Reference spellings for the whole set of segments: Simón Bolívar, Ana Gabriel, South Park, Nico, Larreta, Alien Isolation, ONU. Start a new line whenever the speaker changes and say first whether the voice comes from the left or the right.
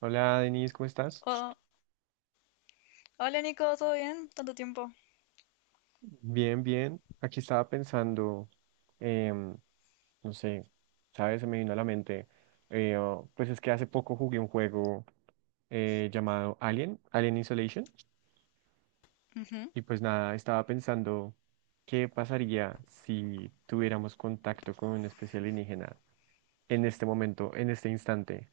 right: Hola Denise, ¿cómo estás?
left: Oh, hola Nico, ¿todo bien? Tanto tiempo.
right: Bien, bien. Aquí estaba pensando, em, no sé, ¿sabes? Se me vino a la mente. Oh, pues es que hace poco jugué un juego llamado Alien, Alien Isolation.
left: Ujú.
right: Y pues nada, estaba pensando qué pasaría si tuviéramos contacto con una especie alienígena en este momento, en este instante.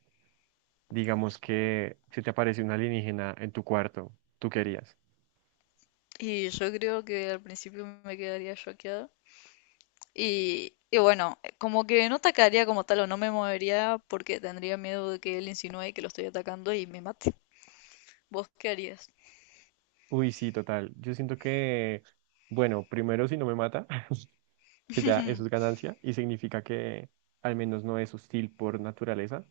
right: Digamos que si te aparece un alienígena en tu cuarto, ¿tú qué harías?
left: Y yo creo que al principio me quedaría choqueada. Y bueno, como que no atacaría como tal o no me movería porque tendría miedo de que él insinúe que lo estoy atacando y me mate. ¿Vos qué harías?
right: Uy, sí, total. Yo siento que, bueno, primero si no me mata. Que ya eso es ganancia y significa que al menos no es hostil por naturaleza.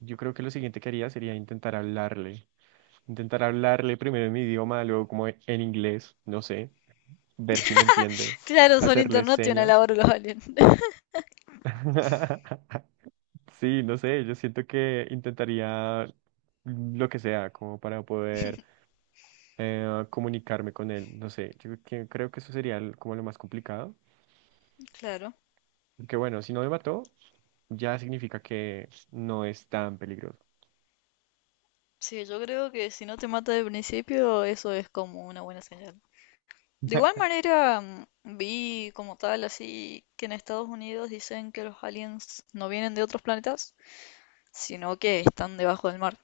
right: Yo creo que lo siguiente que haría sería intentar hablarle primero en mi idioma, luego como en inglés, no sé, ver si me entiende,
left: Claro, son
right: hacerle
left: internacional
right: señas.
left: ahora los aliens.
right: Sí, no sé, yo siento que intentaría lo que sea como para poder comunicarme con él, no sé, creo que eso sería como lo más complicado,
left: Claro.
right: que bueno, si no me mató, ya significa que no es tan peligroso.
left: Sí, yo creo que si no te mata de principio, eso es como una buena señal. De igual manera, vi como tal, así que en Estados Unidos dicen que los aliens no vienen de otros planetas, sino que están debajo del mar.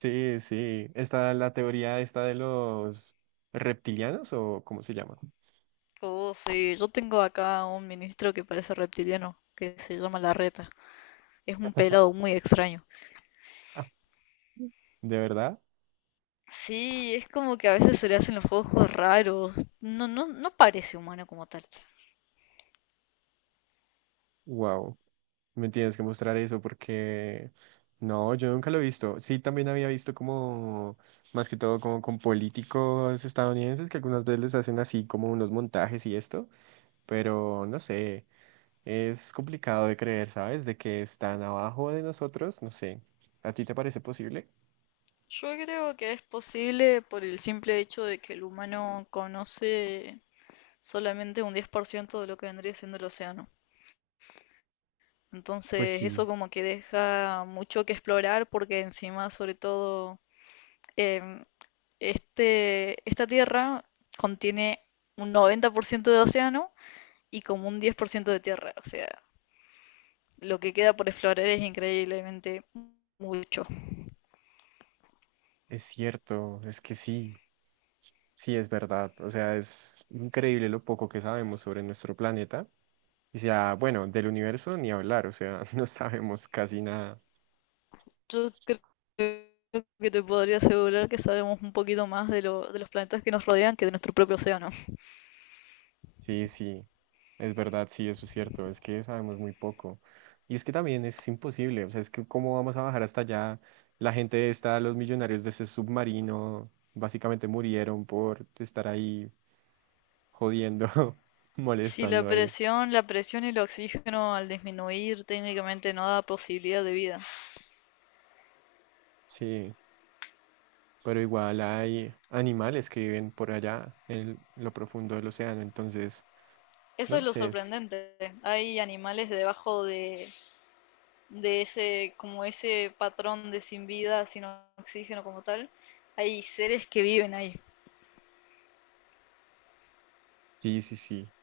right: Sí, sí. Está la teoría esta de los reptilianos o cómo se llama.
left: Oh, sí, yo tengo acá un ministro que parece reptiliano, que se llama Larreta. Es un pelado muy extraño.
right: ¿De verdad?
left: Sí, es como que a veces se le hacen los ojos raros. No, no, no parece humano como tal.
right: Wow. Me tienes que mostrar eso porque no, yo nunca lo he visto. Sí, también había visto como, más que todo, como con políticos estadounidenses que algunas veces les hacen así como unos montajes y esto, pero no sé. Es complicado de creer, ¿sabes? De que están abajo de nosotros, no sé. ¿A ti te parece posible?
left: Yo creo que es posible por el simple hecho de que el humano conoce solamente un 10% de lo que vendría siendo el océano.
right: Pues
left: Entonces,
right: sí,
left: eso como que deja mucho que explorar porque encima, sobre todo, em, esta tierra contiene un 90% de océano y como un 10% de tierra. O sea, lo que queda por explorar es increíblemente mucho.
right: es cierto, es que sí, sí es verdad. O sea, es increíble lo poco que sabemos sobre nuestro planeta. Y sea, bueno, del universo ni hablar, o sea, no sabemos casi nada.
left: Yo creo que te podría asegurar que sabemos un poquito más de los planetas que nos rodean que de nuestro propio océano.
right: Sí, sí, es verdad, sí, eso es cierto, es que sabemos muy poco. Y es que también es imposible, o sea, es que cómo vamos a bajar hasta allá. La gente está, los millonarios de ese submarino, básicamente murieron por estar ahí jodiendo,
left: Si la
right: molestando ahí.
left: presión, la presión y el oxígeno al disminuir técnicamente no da posibilidad de vida.
right: Sí, pero igual hay animales que viven por allá, en lo profundo del océano, entonces, no
left: Eso es
right: lo
left: lo
right: sé, es-
left: sorprendente. Hay animales debajo de ese, como ese patrón de sin vida, sin oxígeno como tal, hay seres que viven ahí.
right: sí, sí, sí.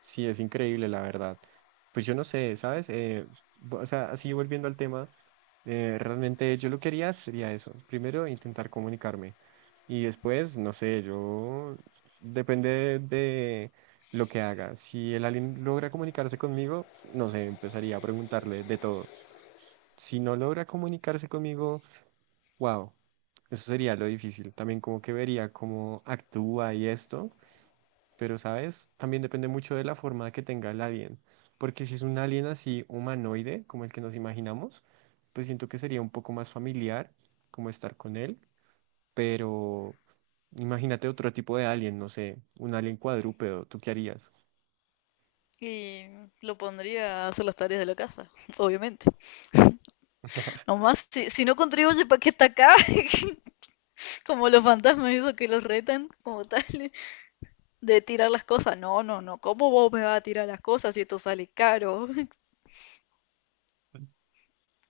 right: Sí, es increíble, la verdad. Pues yo no sé, ¿sabes? O sea, así volviendo al tema, realmente yo lo que haría sería eso. Primero, intentar comunicarme. Y después, no sé, yo... Depende de lo que haga. Si el alien logra comunicarse conmigo, no sé, empezaría a preguntarle de todo. Si no logra comunicarse conmigo, wow, eso sería lo difícil. También como que vería cómo actúa y esto. Pero, ¿sabes? También depende mucho de la forma que tenga el alien. Porque si es un alien así humanoide, como el que nos imaginamos, pues siento que sería un poco más familiar como estar con él. Pero imagínate otro tipo de alien, no sé, un alien cuadrúpedo, ¿tú qué harías?
left: Y lo pondría a hacer las tareas de la casa, obviamente. Nomás, si no contribuye para que está acá, como los fantasmas esos que los retan, como tal, de tirar las cosas. No, no, no, ¿cómo vos me vas a tirar las cosas si esto sale caro?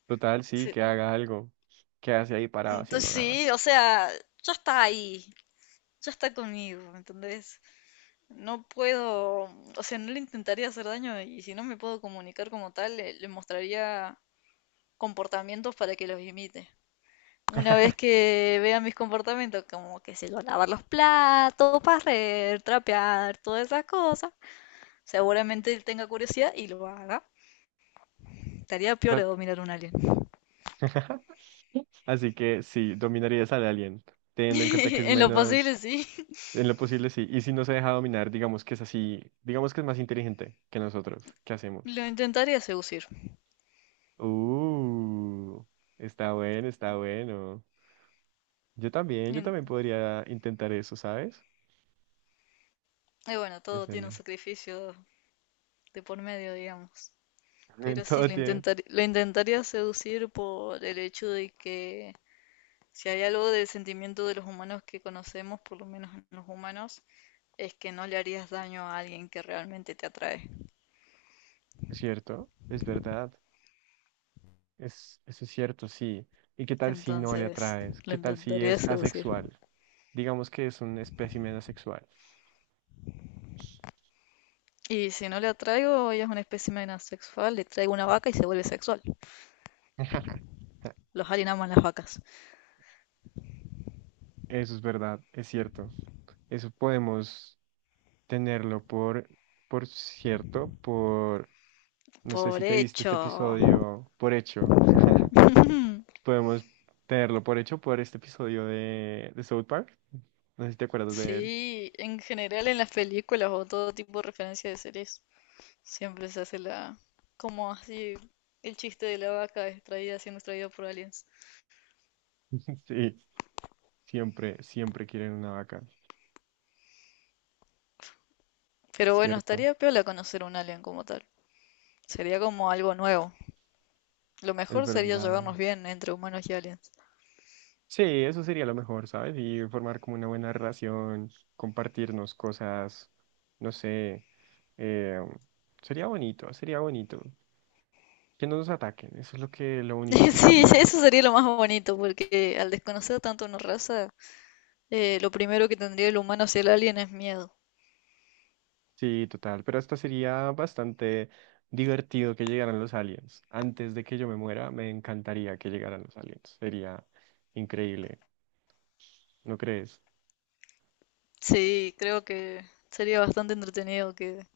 right: Total, sí, que haga algo. Que hace ahí parado haciendo
left: Entonces,
right: nada.
left: sí, o sea, ya está ahí, ya está conmigo, ¿entendés? No puedo, o sea, no le intentaría hacer daño y si no me puedo comunicar como tal, le mostraría comportamientos para que los imite. Una vez que vea mis comportamientos, como que se lo lavar los platos, barrer, trapear, todas esas cosas, seguramente él tenga curiosidad y lo haga. Estaría peor de dominar un alien.
right: Así que sí, dominarías al alien, teniendo en cuenta que es
left: En lo
right: menos.
left: posible, sí.
right: En lo posible sí. Y si no se deja dominar, digamos que es así, digamos que es más inteligente que nosotros. ¿Qué hacemos?
left: Lo intentaría seducir.
right: Uh, está bueno, está bueno. Yo
left: Y,
right: también podría intentar eso, ¿sabes?
left: y bueno, todo tiene un
right: Depende.
left: sacrificio de por medio, digamos.
right: En
left: Pero sí,
right: todo tiene-
left: lo intentaría seducir por el hecho de que si hay algo del sentimiento de los humanos que conocemos, por lo menos en los humanos, es que no le harías daño a alguien que realmente te atrae.
right: Es cierto, es verdad. Es, eso es cierto, sí. ¿Y qué tal si no le
left: Entonces,
right: atraes?
left: lo
right: ¿Qué tal si
left: intentaría
right: es
left: seducir.
right: asexual? Digamos que es un espécimen asexual.
left: Y si no le atraigo, ella es una especie asexual, le traigo una vaca y se vuelve sexual. Los aliens aman las vacas.
right: Eso es verdad, es cierto. Eso podemos. Tenerlo por cierto, por, no sé
left: Por
right: si te viste este
left: hecho.
right: episodio por hecho, podemos tenerlo por hecho por este episodio de South Park, no sé si te acuerdas de él.
left: Sí, en general en las películas o todo tipo de referencia de series siempre se hace la... Como así, el chiste de la vaca extraída siendo extraída por aliens.
right: Sí, siempre quieren una vaca,
left: Pero bueno,
right: cierto,
left: estaría piola conocer un alien como tal. Sería como algo nuevo. Lo
right: es
left: mejor sería
right: verdad.
left: llevarnos bien entre humanos y aliens.
right: Sí, eso sería lo mejor, ¿sabes? Y formar como una buena relación, compartirnos cosas, no sé, eh, sería bonito, sería bonito. Que no nos ataquen, eso es lo que, lo único que yo
left: Sí,
right: pido.
left: eso sería lo más bonito, porque al desconocer tanto una raza, lo primero que tendría el humano hacia el alien es miedo.
right: Sí, total, pero hasta sería bastante divertido que llegaran los aliens. Antes de que yo me muera, me encantaría que llegaran los aliens. Sería increíble, ¿no crees?
left: Sí, creo que sería bastante entretenido que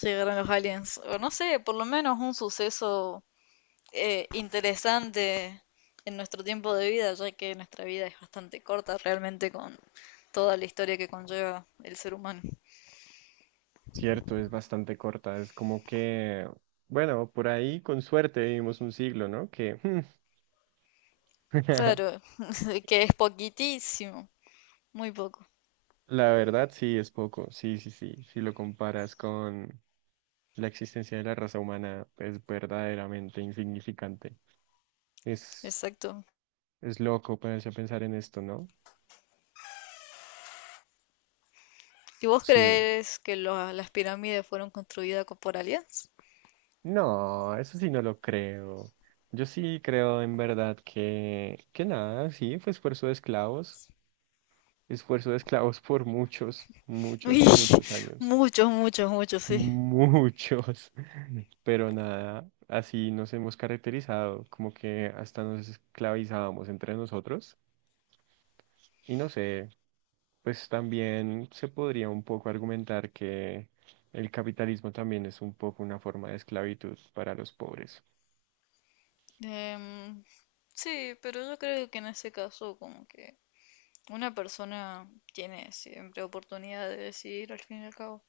left: llegaran los aliens. O no sé, por lo menos un suceso interesante en nuestro tiempo de vida, ya que nuestra vida es bastante corta realmente con toda la historia que conlleva el ser humano.
right: Cierto, es bastante corta, es como que, bueno, por ahí con suerte vivimos un siglo, ¿no? Que hmm,
left: Claro, que es poquitísimo, muy poco,
right: la verdad sí es poco, sí, sí, sí, si lo comparas con la existencia de la raza humana, es verdaderamente insignificante. Es,
left: exacto.
right: es loco ponerse a pensar en esto, ¿no?
left: ¿Y vos
right: Sí.
left: crees que las pirámides fueron construidas por aliens?
right: No, eso sí no lo creo. Yo sí creo en verdad que nada, sí, fue esfuerzo de esclavos por muchos,
left: Uy,
right: muchos, muchos años,
left: muchos, muchos, muchos, sí.
right: muchos, pero nada, así nos hemos caracterizado, como que hasta nos esclavizábamos entre nosotros y no sé, pues también se podría un poco argumentar que el capitalismo también es un poco una forma de esclavitud para los pobres.
left: Em, sí, pero yo creo que en ese caso como que una persona tiene siempre oportunidad de decidir al fin y al cabo.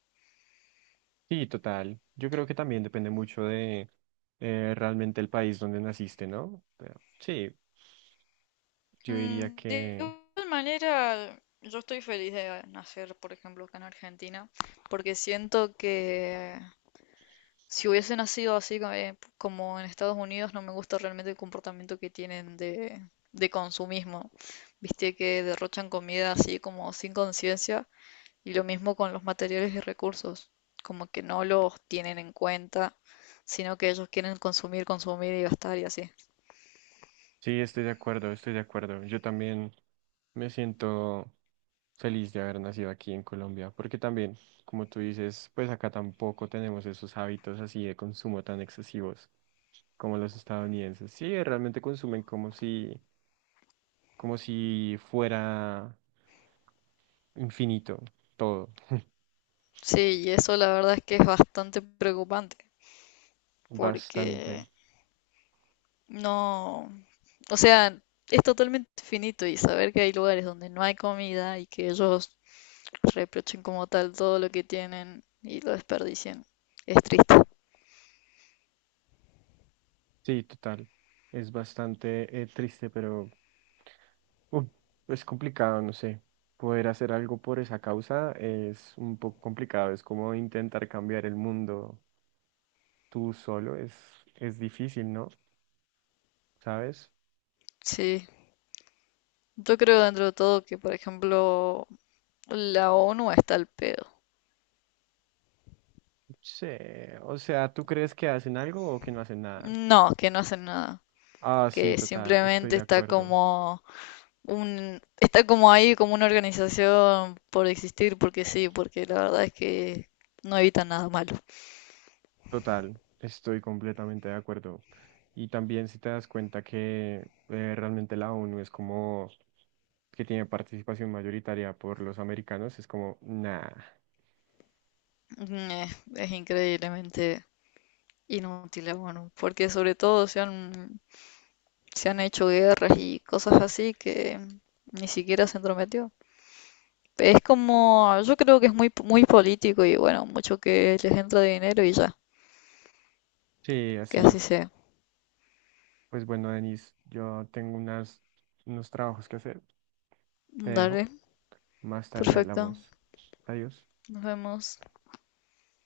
right: Sí, total. Yo creo que también depende mucho de realmente el país donde naciste, ¿no? Pero sí, yo diría
left: De
right: que
left: igual manera, yo estoy feliz de nacer, por ejemplo, acá en Argentina, porque siento que si hubiese nacido como en Estados Unidos, no me gusta realmente el comportamiento que tienen de consumismo. Viste que derrochan comida así como sin conciencia, y lo mismo con los materiales y recursos, como que no los tienen en cuenta, sino que ellos quieren consumir, consumir y gastar y así.
right: sí, estoy de acuerdo. Yo también me siento feliz de haber nacido aquí en Colombia, porque también, como tú dices, pues acá tampoco tenemos esos hábitos así de consumo tan excesivos como los estadounidenses. Sí, realmente consumen como si fuera infinito todo,
left: Sí, y eso la verdad es que es bastante preocupante, porque
right: bastante.
left: no, o sea, es totalmente finito y saber que hay lugares donde no hay comida y que ellos reprochen como tal todo lo que tienen y lo desperdicien es triste.
right: Sí, total. Es bastante triste, pero uf, es complicado, no sé. Poder hacer algo por esa causa es un poco complicado. Es como intentar cambiar el mundo tú solo. Es difícil, ¿no? ¿Sabes?
left: Sí, yo creo dentro de todo que, por ejemplo, la ONU está al pedo.
right: Sí. O sea, ¿tú crees que hacen algo o que no hacen nada?
left: No, que no hacen nada,
right: Ah, sí,
left: que
right: total. Estoy
left: simplemente
right: de
left: está
right: acuerdo.
left: como un, está como ahí como una organización por existir, porque sí, porque la verdad es que no evita nada malo.
right: Total, estoy completamente de acuerdo. Y también si te das cuenta que realmente la ONU es como que tiene participación mayoritaria por los americanos, es como, nah.
left: Eh, es increíblemente inútil, bueno, porque sobre todo se han hecho guerras y cosas así que ni siquiera se entrometió. Es como, yo creo que es muy político y bueno, mucho que les entra de dinero y ya,
right: Sí,
left: que
right: así
left: así
right: es.
left: sea.
right: Pues bueno, Denis, yo tengo unas, unos trabajos que hacer. Te dejo.
left: Dale,
right: Más tarde
left: perfecto,
right: hablamos. Adiós.
left: nos vemos.